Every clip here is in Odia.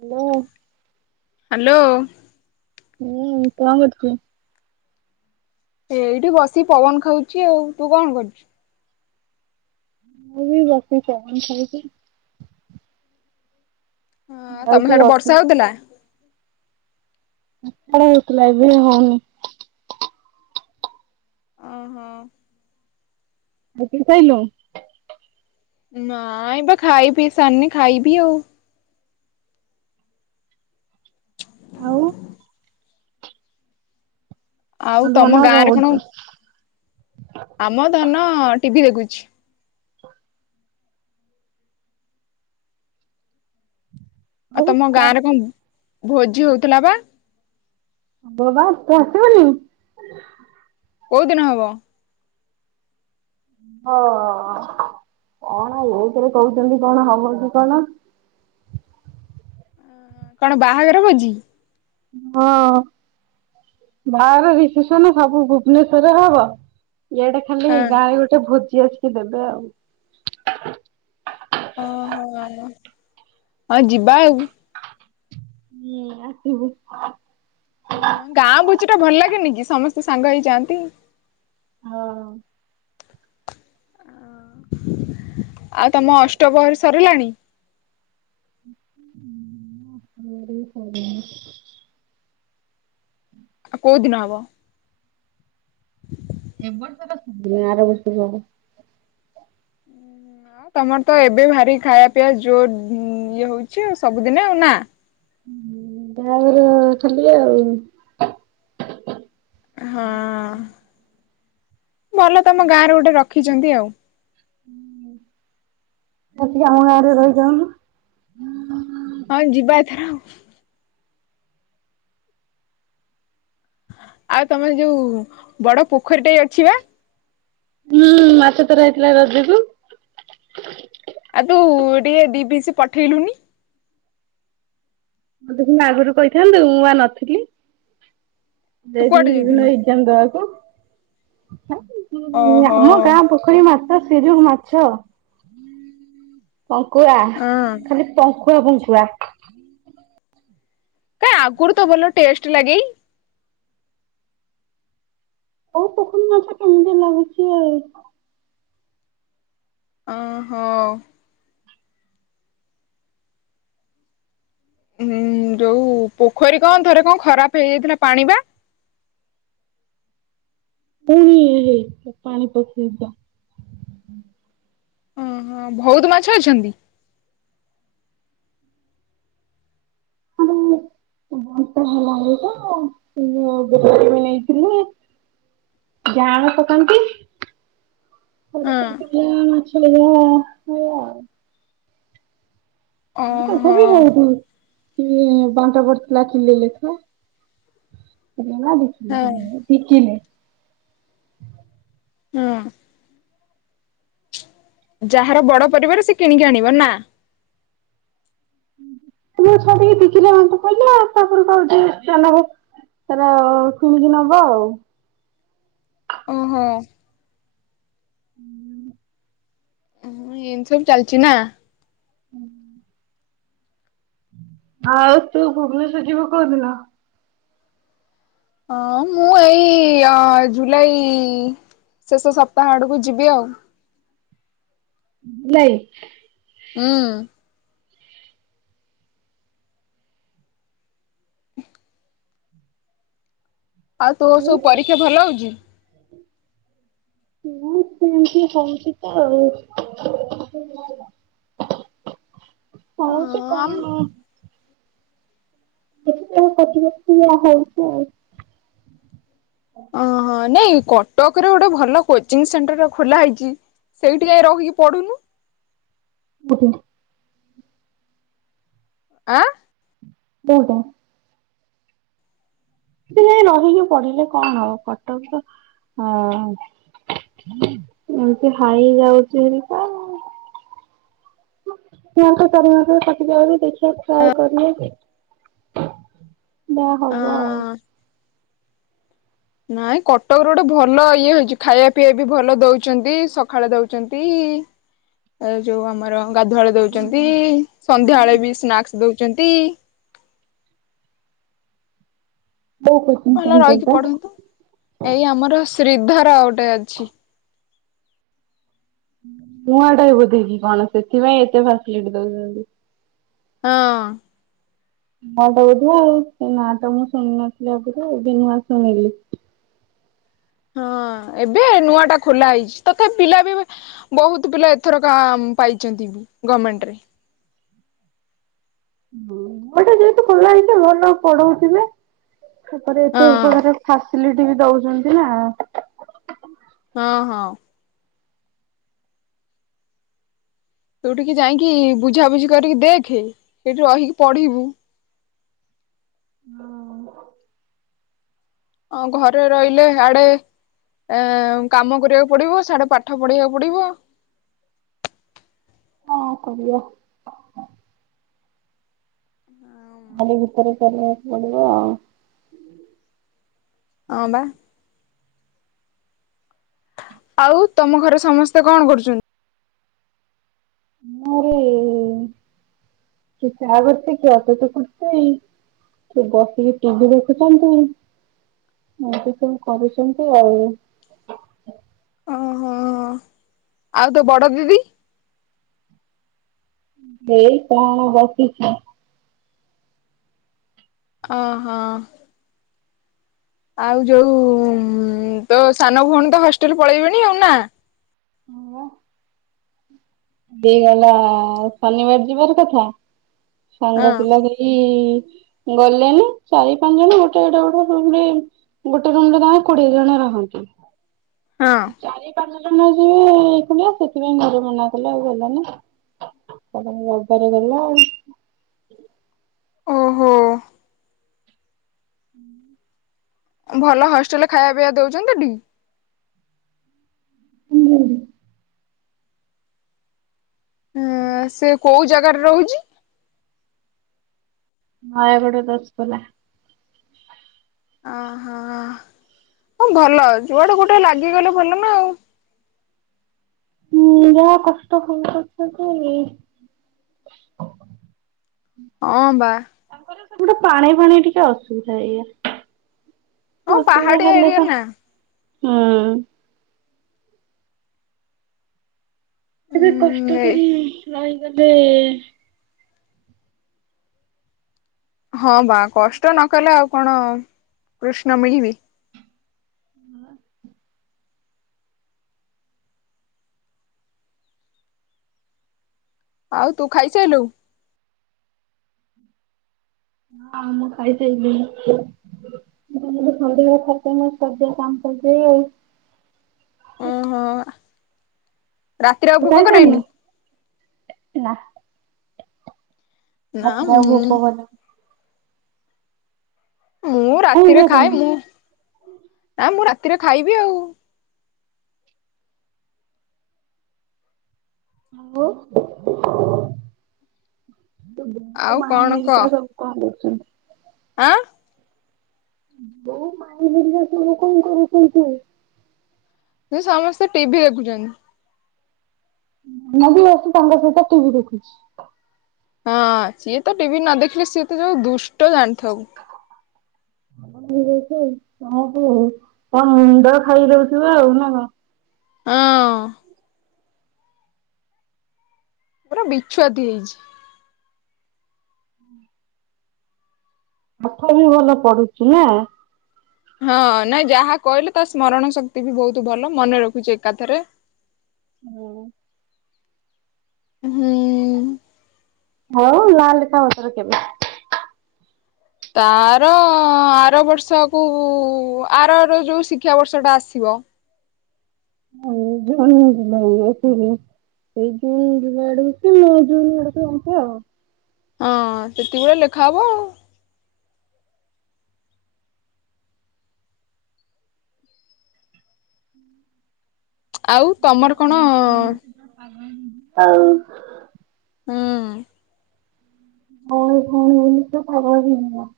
ହାଲୋ। ହାଲୋ। ହୁଁ କଁ କରଚୁ? ଏଇଟି ବସିି ପବନ ଖାଉଚି ଆଉ, ତୁ କଣ କରୁଚୁ? ମୁଁ ବି ବସି ପବନ ଖାଉଚି। ହଁ ତମେ ଯାଉଛି ସାଡ଼େ ଅଫିସ ବର୍ଷା ହଉଥୁଲା? ସଖାଳେ ହଉଥୁଲା ଏବେ ଆଉ ହଉନି। ଅହ। ଖାଇ ପିଇ ସାଇଲୁଁ? ନାଇଁ ବା ଖାଇ ପିଇ ସାରିନି ଖାଇବି ଆଉ। ଆଉ ଆଉ ଧନ କଣ ତମ ଗାଁରେ କଣ କରୁଛି? ଆମ ଧନ ଟି ଭି ଦେଖୁଛି। ଆଉ ତମ କଣ ଗାଁରେ କଁ କହୁଛୁ? ଭୋଜି ହଉଥୁଲା ବା? ଭୋ ହଁ ତୁ ଆସିବୁନି? କୋଉ ଦିନ ହବ? ହଁ କଣ ଏଇଥିରେ କୋହୁଚନ୍ତି କଣ ହବ କି କଣ। କଣ ବାହାଘର ଭୋଜି? ହଁ। ବାହାଘର ରିସେପସନ୍ ସବୁ ଭୁବନେଶ୍ୱରରେ ହବ ଇଆଡ଼େ ଖାଲି ହଁ ଏଇ ଗାଁରେ ଗୋଟେ ଭୋଜି ଆସିକି ଦେବେ ଆଉ। ଓହୋ ଆ ଆଉ ଯିବା ଆଉ। ହୁଁ ଆସିବୁ। ଗାଁ ଭୋଜିଟା ଭଲ ଲାଗେନି କି ସମସ୍ତେ ସାଙ୍ଗ ହେଇଯାଆନ୍ତି। ହଁ। ଆଉ ତମ ଅଷ୍ଟପହରୀ ସରିଲାଣି? ଉଁ ହୁଁ ମ ଅଷ୍ଟ ପହରୀ ସରିଲାଣି। ଆ କୋଉ ଦିନ ହବ? ଏ ବର୍ଷ ତ ଠିକ୍ ନାହିଁ ଆର ବର୍ଷକୁ ହବ। ହଁ ତମର ତ ଏବେ ଭାରି ଖାଇବା ପିଇବା ଯୋ ଇଏ ହଉଚି ଆଉ ସବୁଦିନେ ଆଉ, ନାଁ? ବାହାଘର ଖାଲି ଆଉ। ହଁ ଭଲ ତମ ଗାଁରେ ଗୋଟେ ରଖିଚନ୍ତି ଆଉ। ଆସିକି ଆମ ଗାଁରେ ରହିଯାଉନୁ। ହଁ ଯିବା ଏଥର ଆଉ। ଆଉ ତମର ଯୋଉ ବଡ଼ ପୋଖରୀ ଟାଏ ଅଛି ବା? ହୁଁ ମାଛ ତ ରହିଥିଲା ରଜକୁୁ। ଆଉ ତୁ ଟିକେ ଦି ପିସି ପଠେଇଲୁନି। ଆଗରୁ କହିଥାନ୍ତେ ମୁଁ ଆ ନଥିଲି ତୁ କୁଆଡେ ଯାଇଥିଲି ସେଦିନ ଯାଇଥିଲୁ ହେଇ କେନ୍ତା ଓହୋ ଆଁକୁକଆମ ଗାଁ ପୁ ପୋଖରୀ ମାଛ ସେଯୋଉ ମାଛ ପଙ୍କୁ ଆ ହଁ ଖାଲି ପଙ୍କୁଆ ପଙ୍କୁଆ। କାଇଁ ଆଗରୁ ତ ଭଲ ଟେଷ୍ଟ ଲାଗେ ହଉ ପୋଖରୀ ମାଛ କେମିତି ଲାଗୁଛି ଆଇ। ଓହୋ। ହୁଁ ଯୋଉ ପୋଖରୀ କଣ ଥରେ କଣ ଖରାପ ହେଇଯାଇଥିଲା ପାଣି ବା? ପୁଣି ଇଏ ହେଇ ପାଣି ପଶିଯାଇଥିଲାା। ଓହୋ ବହୁତ ମାଛ ଅଛନ୍ତି? ଆଉ [unintelligible] ବତ ହେଲାଣି ତ ମୁ ବାର ବି ନେଇଥିଲି [unintelligible] ଜାଆଁଳ ପକାନ୍ତି? ଘରେ ହଁ ସେ ମାଛ ଆଉ [unintelligible] ହଁ ଓହୋ ତଥାପି ବହୁତ। କି ବଣ୍ଟ ପଡିଥିଲା କିଲେଇଲେ କା। ହଁ ଟିକେ ନେ। ହୁଁ। ଯାହାର ବଡ ପରିବାର ସେ କିଣିକି ଆଣିବ ନା? ତ ଛିକି ବିକି ଆୁ କହିଲେ ତା କ ଚାଉ [unintelligible] ତାର ଶୁଣିକି ନବ ଆଉ। ଓହୋ। ହୁଁ। ଓଁ ଏମିତି ସବୁ ଚାଲିଛି ନା। ହୁଁ। ଆଉ ତୁ ଭୁବନେଶ୍ଵର ଯିବୁ କୋଉଦିନ। ହଁ ମୁଁ ଏଇ ଅ ଜୁଲାଇ ଶେଷ ସପ୍ତାହ ଆଡ଼କୁ ଯିବି ଆଉ। ଜୁଲାଇ। ହୁଁ। [unintelligible] ଆଉ ତୋର ସବୁ ପରୀକ୍ଷା ଭଲ ହଉଛି? ସେ ହଁ ସେମିତି ହଉଛି ତ ଆଉ। ହଉଛି ହଁ କଣ। ଏଠି କାଇଁ ବସିବି ଠିଆ ହେଇଛି ଆଉ। ଓହୋ ନାଇଁ କଟକରେ ଗୋଟେ ଭଲ କୋଚିଂ ସେଣ୍ଟର ଖୋଲା ହେଇଚି। ସେଇଠି ଯାହିଁ ରହିିକି ପଢୁନୁ। ହ [unintelligible] ଆଁ। ପୋଉଟା। ସେ ଯାଇ ରହିକି ପଢିଲେ କଣ ହବ କଟକ ତ ହଁ ଏମତି ହାଇ ଯାଉଛି ହାରି ତ। ଛୁଆଙ୍କ ଚାରିମାସର କଟି ଯାଉଚି ଦେଖିଆ ଟ୍ରାଏ କରି ଏ। ଯାହା ହବ ଆଉ। ନାଇଁ କଟକ ର ଗୋଟେ ଭଲ ଇଏ ହେଇଛି ଖାଇବା ପିଇବା ବି ଭଲ ଦଉଛନ୍ତି ସକାଳେ ଦଉଛନ୍ତି। ଏ ଯୋଉ ଆମର ଗାଧୁଆ ବେଳେ ଦଉଛନ୍ତି ସନ୍ଧ୍ୟାବେଳେ ବି ସ୍ନାକ୍ସ ଦଉଛନ୍ତି। ବୋଉ କୁ। ଭଲ ରହିକି ପଢନ୍ତୁ ଏଇ ଆମର ଶ୍ରୀଧର ଗୋଟେ ଅଛି। ନୂଆ ଟାଏ ବୋଧେକି କଣ ସେଥିପାଇଁ ଏତେ ଫାସିଲିଟି ଦଉଛନ୍ତି। ହଁ। ନୂଆଁ ଟା ବୋଧେ ଆଉ ସେ ନା ଟା ମୁଁ ଶୁଣି ନଥିଲି ଆଗରୁ ଏବେ ନୂଆଁ ଶୁଣିଲି। ହଁ ଏବେ ନୂଆଁ ଟା ଖୋଲା ହେଇଛି ତଥାବି ପିଲା ବି। ବହୁତ ପିଲା ଏଥରକ ଆ ମ ପାଇଛନ୍ତି ବି ଗମେଣ୍ଟ ରେ। [unintelligible] ଯେହେତୁ ଖୋଲା ହେଇଛି ଭଲ ପଢଉଥିବେ ତାପରେ ହଁ ଏତେ ପଢାରେ ଫାସିଲିଟି ବି ଦଉଛନ୍ତି ନା। ହଁ ହଁ। କଉଠିକି ଯାଇକି ବୁଝାବୁଝି କରିକି ଦେଖେ ସେଇଠି ରହିକି ପଢିବୁ। ଅଁ ଘରେ ରହିଲେ ଆଡେ ଏ କାମ କରିବାକୁ ପଡିବ ସାଆଡେ ପାଠ ପଢେଇବାକୁ ପଡିବ। କଣ କରିବା। ତାରି ଭିତରେ କରିବାକୁ ପଡିବ ଆଉ। ହଁ ବା। ଆଉ ତମ ଘରେ ସମସ୍ତେ କଣ କରୁଛନ୍ତି? ଆମରି କିଏ ଚାହା କରୁଛି କିଏ ଅଟା ଚକଡୁଛି। କିଏ ବସିକି ଟିଭି ଦେଖୁଛନ୍ତି। ଏମିତି ସବୁ କରୁଛନ୍ତି ଆଉ। ଓହୋ ଆଉ ତୋ ବଡ ଦିଦି? ଦେଇ କଣ ବସିଛି। ଅଁ ହଁ। ଆଉ ଯୋଉ ତୋ ସାନ ଭଉଣୀ ତ ହଷ୍ଟେଲ ପଳେଇବେଣୀ ଆଉ ନା? ହଁ ପା। ଦେଇ ଗଲା ଶନିବାର ଯିବାର କଥା ହଁ ସାଙ୍ଗ ପିଲା ଦେଇ ଏଇ ଗଲେନି ଚାରି ପାଞ୍ଚ ଜଣ ଗୋଟେ ଗୋଟେ ଗୋଟେ ରୁମ ରେ ଗୋଟେ ରୁମରେ ତାଙ୍କେ କୋଡିଏ ଜଣ ରହନ୍ତି। ହଁ। ଚାରି ପାଞ୍ଚ ଜଣ ଯିବେ [unintelligible] ସେଥିପାଇଁ ଘର ମନା କଲା ଆଉ ଗଲାନି ସେ ଫୁଣି ରବାରେ ଗଲା ଆଉ। ଓହୋ। ହୁଁ। ଭଲ ହଷ୍ଟେଲ ଖାଇବା ପିଇବା ଦଉଛନ୍ତି ଟି? ହୁଁ। ଉଁ ସେ କୋଉ ଜାଗାରେ ରହୁଛି? ନୟାଗଡ଼ ଦଶପଲ୍ଲା। ଅ ହଁ ଭଲ ଯୁଆଡେ ଗୋଟେ ଲାଗିଗଲେ ଭଲ ନା ଆଉ। ହୁଁ ଯାହା କଷ୍ଟ [unintelligible] ହୁଁ। ହଁ ବା। ତାଙ୍କର ସେପଟେ ପାଣି ଫାଣି ଟିକେ ଅସୁବିଧା ଏଇାୟା। ହଁ ଅସୁବିଧା ପାହାଡିଆ ହେଲେ ଏରିଆ ତ ନା ହୁଁ। କେବେ କଷ୍ଟ ଏଇ କରି ରହିଗଲେ? ହଁ ବା କଷ୍ଟ ନ କଲେ ଆଉ କଣ କୃଷ୍ଣ ମିଳିବି? ହଁ ଆଉ ତୁ ଖାଇସାରିଲୁ? ହଁ ମୁଁ ଖାଇସାରିଲିଣି। [inaudible] କାମ କରଛି ଆଉ ଓହ। ଖାଇସାରିନ କରେଇନି ନାଁ। ନା ମୁଁ [inaudible] ମୁଁ କାଇଁ ରାତିରେ ଖାଏ କରିନୁ? ମୁଁ ନା ମୁଁ ରାତିରେ ଖାଇବି ଆଉ [inaudible] ଆଉ କଣ କହ [inaudible] ଆଁ [inaudible] କଣ କରୁଛନ୍ତି। ଏ ସମସ୍ତେ ଟିଭି ଦେଖୁଛନ୍ତି। ମୁଁ ବି ବସି ତାଙ୍କ ସହିତ ଟିଭି ଦେଖୁଛି। ହଁ ସିଏ ତ ଟିଭି ନ ଦେଖିଲେ ସିଏ ତ ଯୋଉ ଦୁଷ୍ଟ ଜାଣିଥବୁ? କ ହଉ ତନ୍ଦର ଖାଇଦଉଥିବ ଆଉ ନା କଣ? ହଁ। ପୁରା ବିଛୁଆତି ହେଇଛି। ପାଠ ବି ଭଲ ପଢୁଚି ନା? ହଁ ନାଇଁ ଯାହା କହିଲେ ତା ସ୍ମରଣ ଶକ୍ତି ବି ବହୁତ ଭଲ ମନେ ରଖୁଛି ଏକାଥରେ। ହୁଁ। ହୁଁ। ହଉ ଲା ଲେଖା ଆଉଥରେ କରିବା? ତାର ଆର ବର୍ଷକୁ ଆରର ଯେଉଁ ଶିକ୍ଷାବର୍ଷଟା ଆସିବ। [inaudible] ସେଇ ଜୁନ୍ ଯିବା ଆଡେଛି ନଅ ଜୁନ୍ ଆଡେକୁ ଅନ୍ତ ଆଉ ହଁ ସେତିକି ବଳେ ଲେଖା ହବ ଆଉ। ଆଉ ତମର କଣ? ହଁ। ହୁଁ। ହଁ କଣ ବୋଲିତ ପାଗଳ ପିନ୍ଧିବ,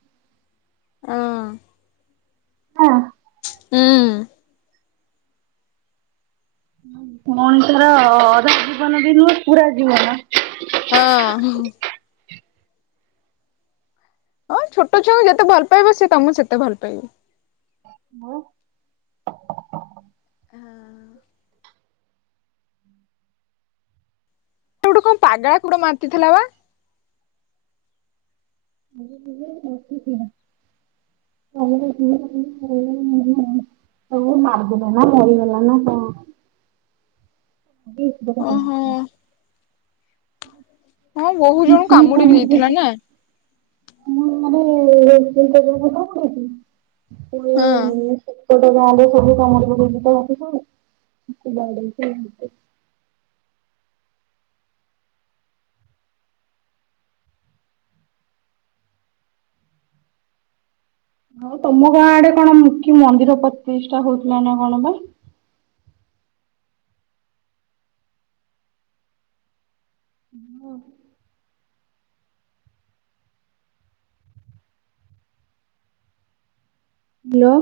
ହଁ। ହଁ। ହଁ। ମଣିଷର ଅଧା ଜୀବନ ବି ନୁହେଁ ପୁରା ଜୀବନ। ହଁ। ହଁ ଛୋଟ ଛୁଆଙ୍କୁ ଯେତେ ଭଲ ପାଇବ ସିଏ ତମକୁ ସେତେ ଭଲ ପାଇବ। ହଉ। ହଁ। ତୋତେ ଗୋଟେ କଣ ପାଗଳା କୁକୁର ମାରିଦେଇଥିଲା ବା। ଠି [inaudible] ସବୁ ମାରିଦେଲେ ନା ମରିଗଲା ନା କଣ? ଓହୋ। [inaudible] ହଁ ବହୁ ଜଣ ମେସିନ୍ କାମୁଡି ବି ଦେଇଥିଲା ନା। ମୁଁ ମାନେ [unintelligible] ଗୋଟେ ଗାଁ ହଁ। ଲେ ସବୁ କାମୁଡି ପକଉଚି ତ [unintelligible] ଆଉ ତମ ଗାଁ ଆଡେ କଣ କି ମନ୍ଦିର ପ୍ରତିଷ୍ଠା ହଉଥିଲା ନା କଣ ବା। ହଁ। ହାଲୋ।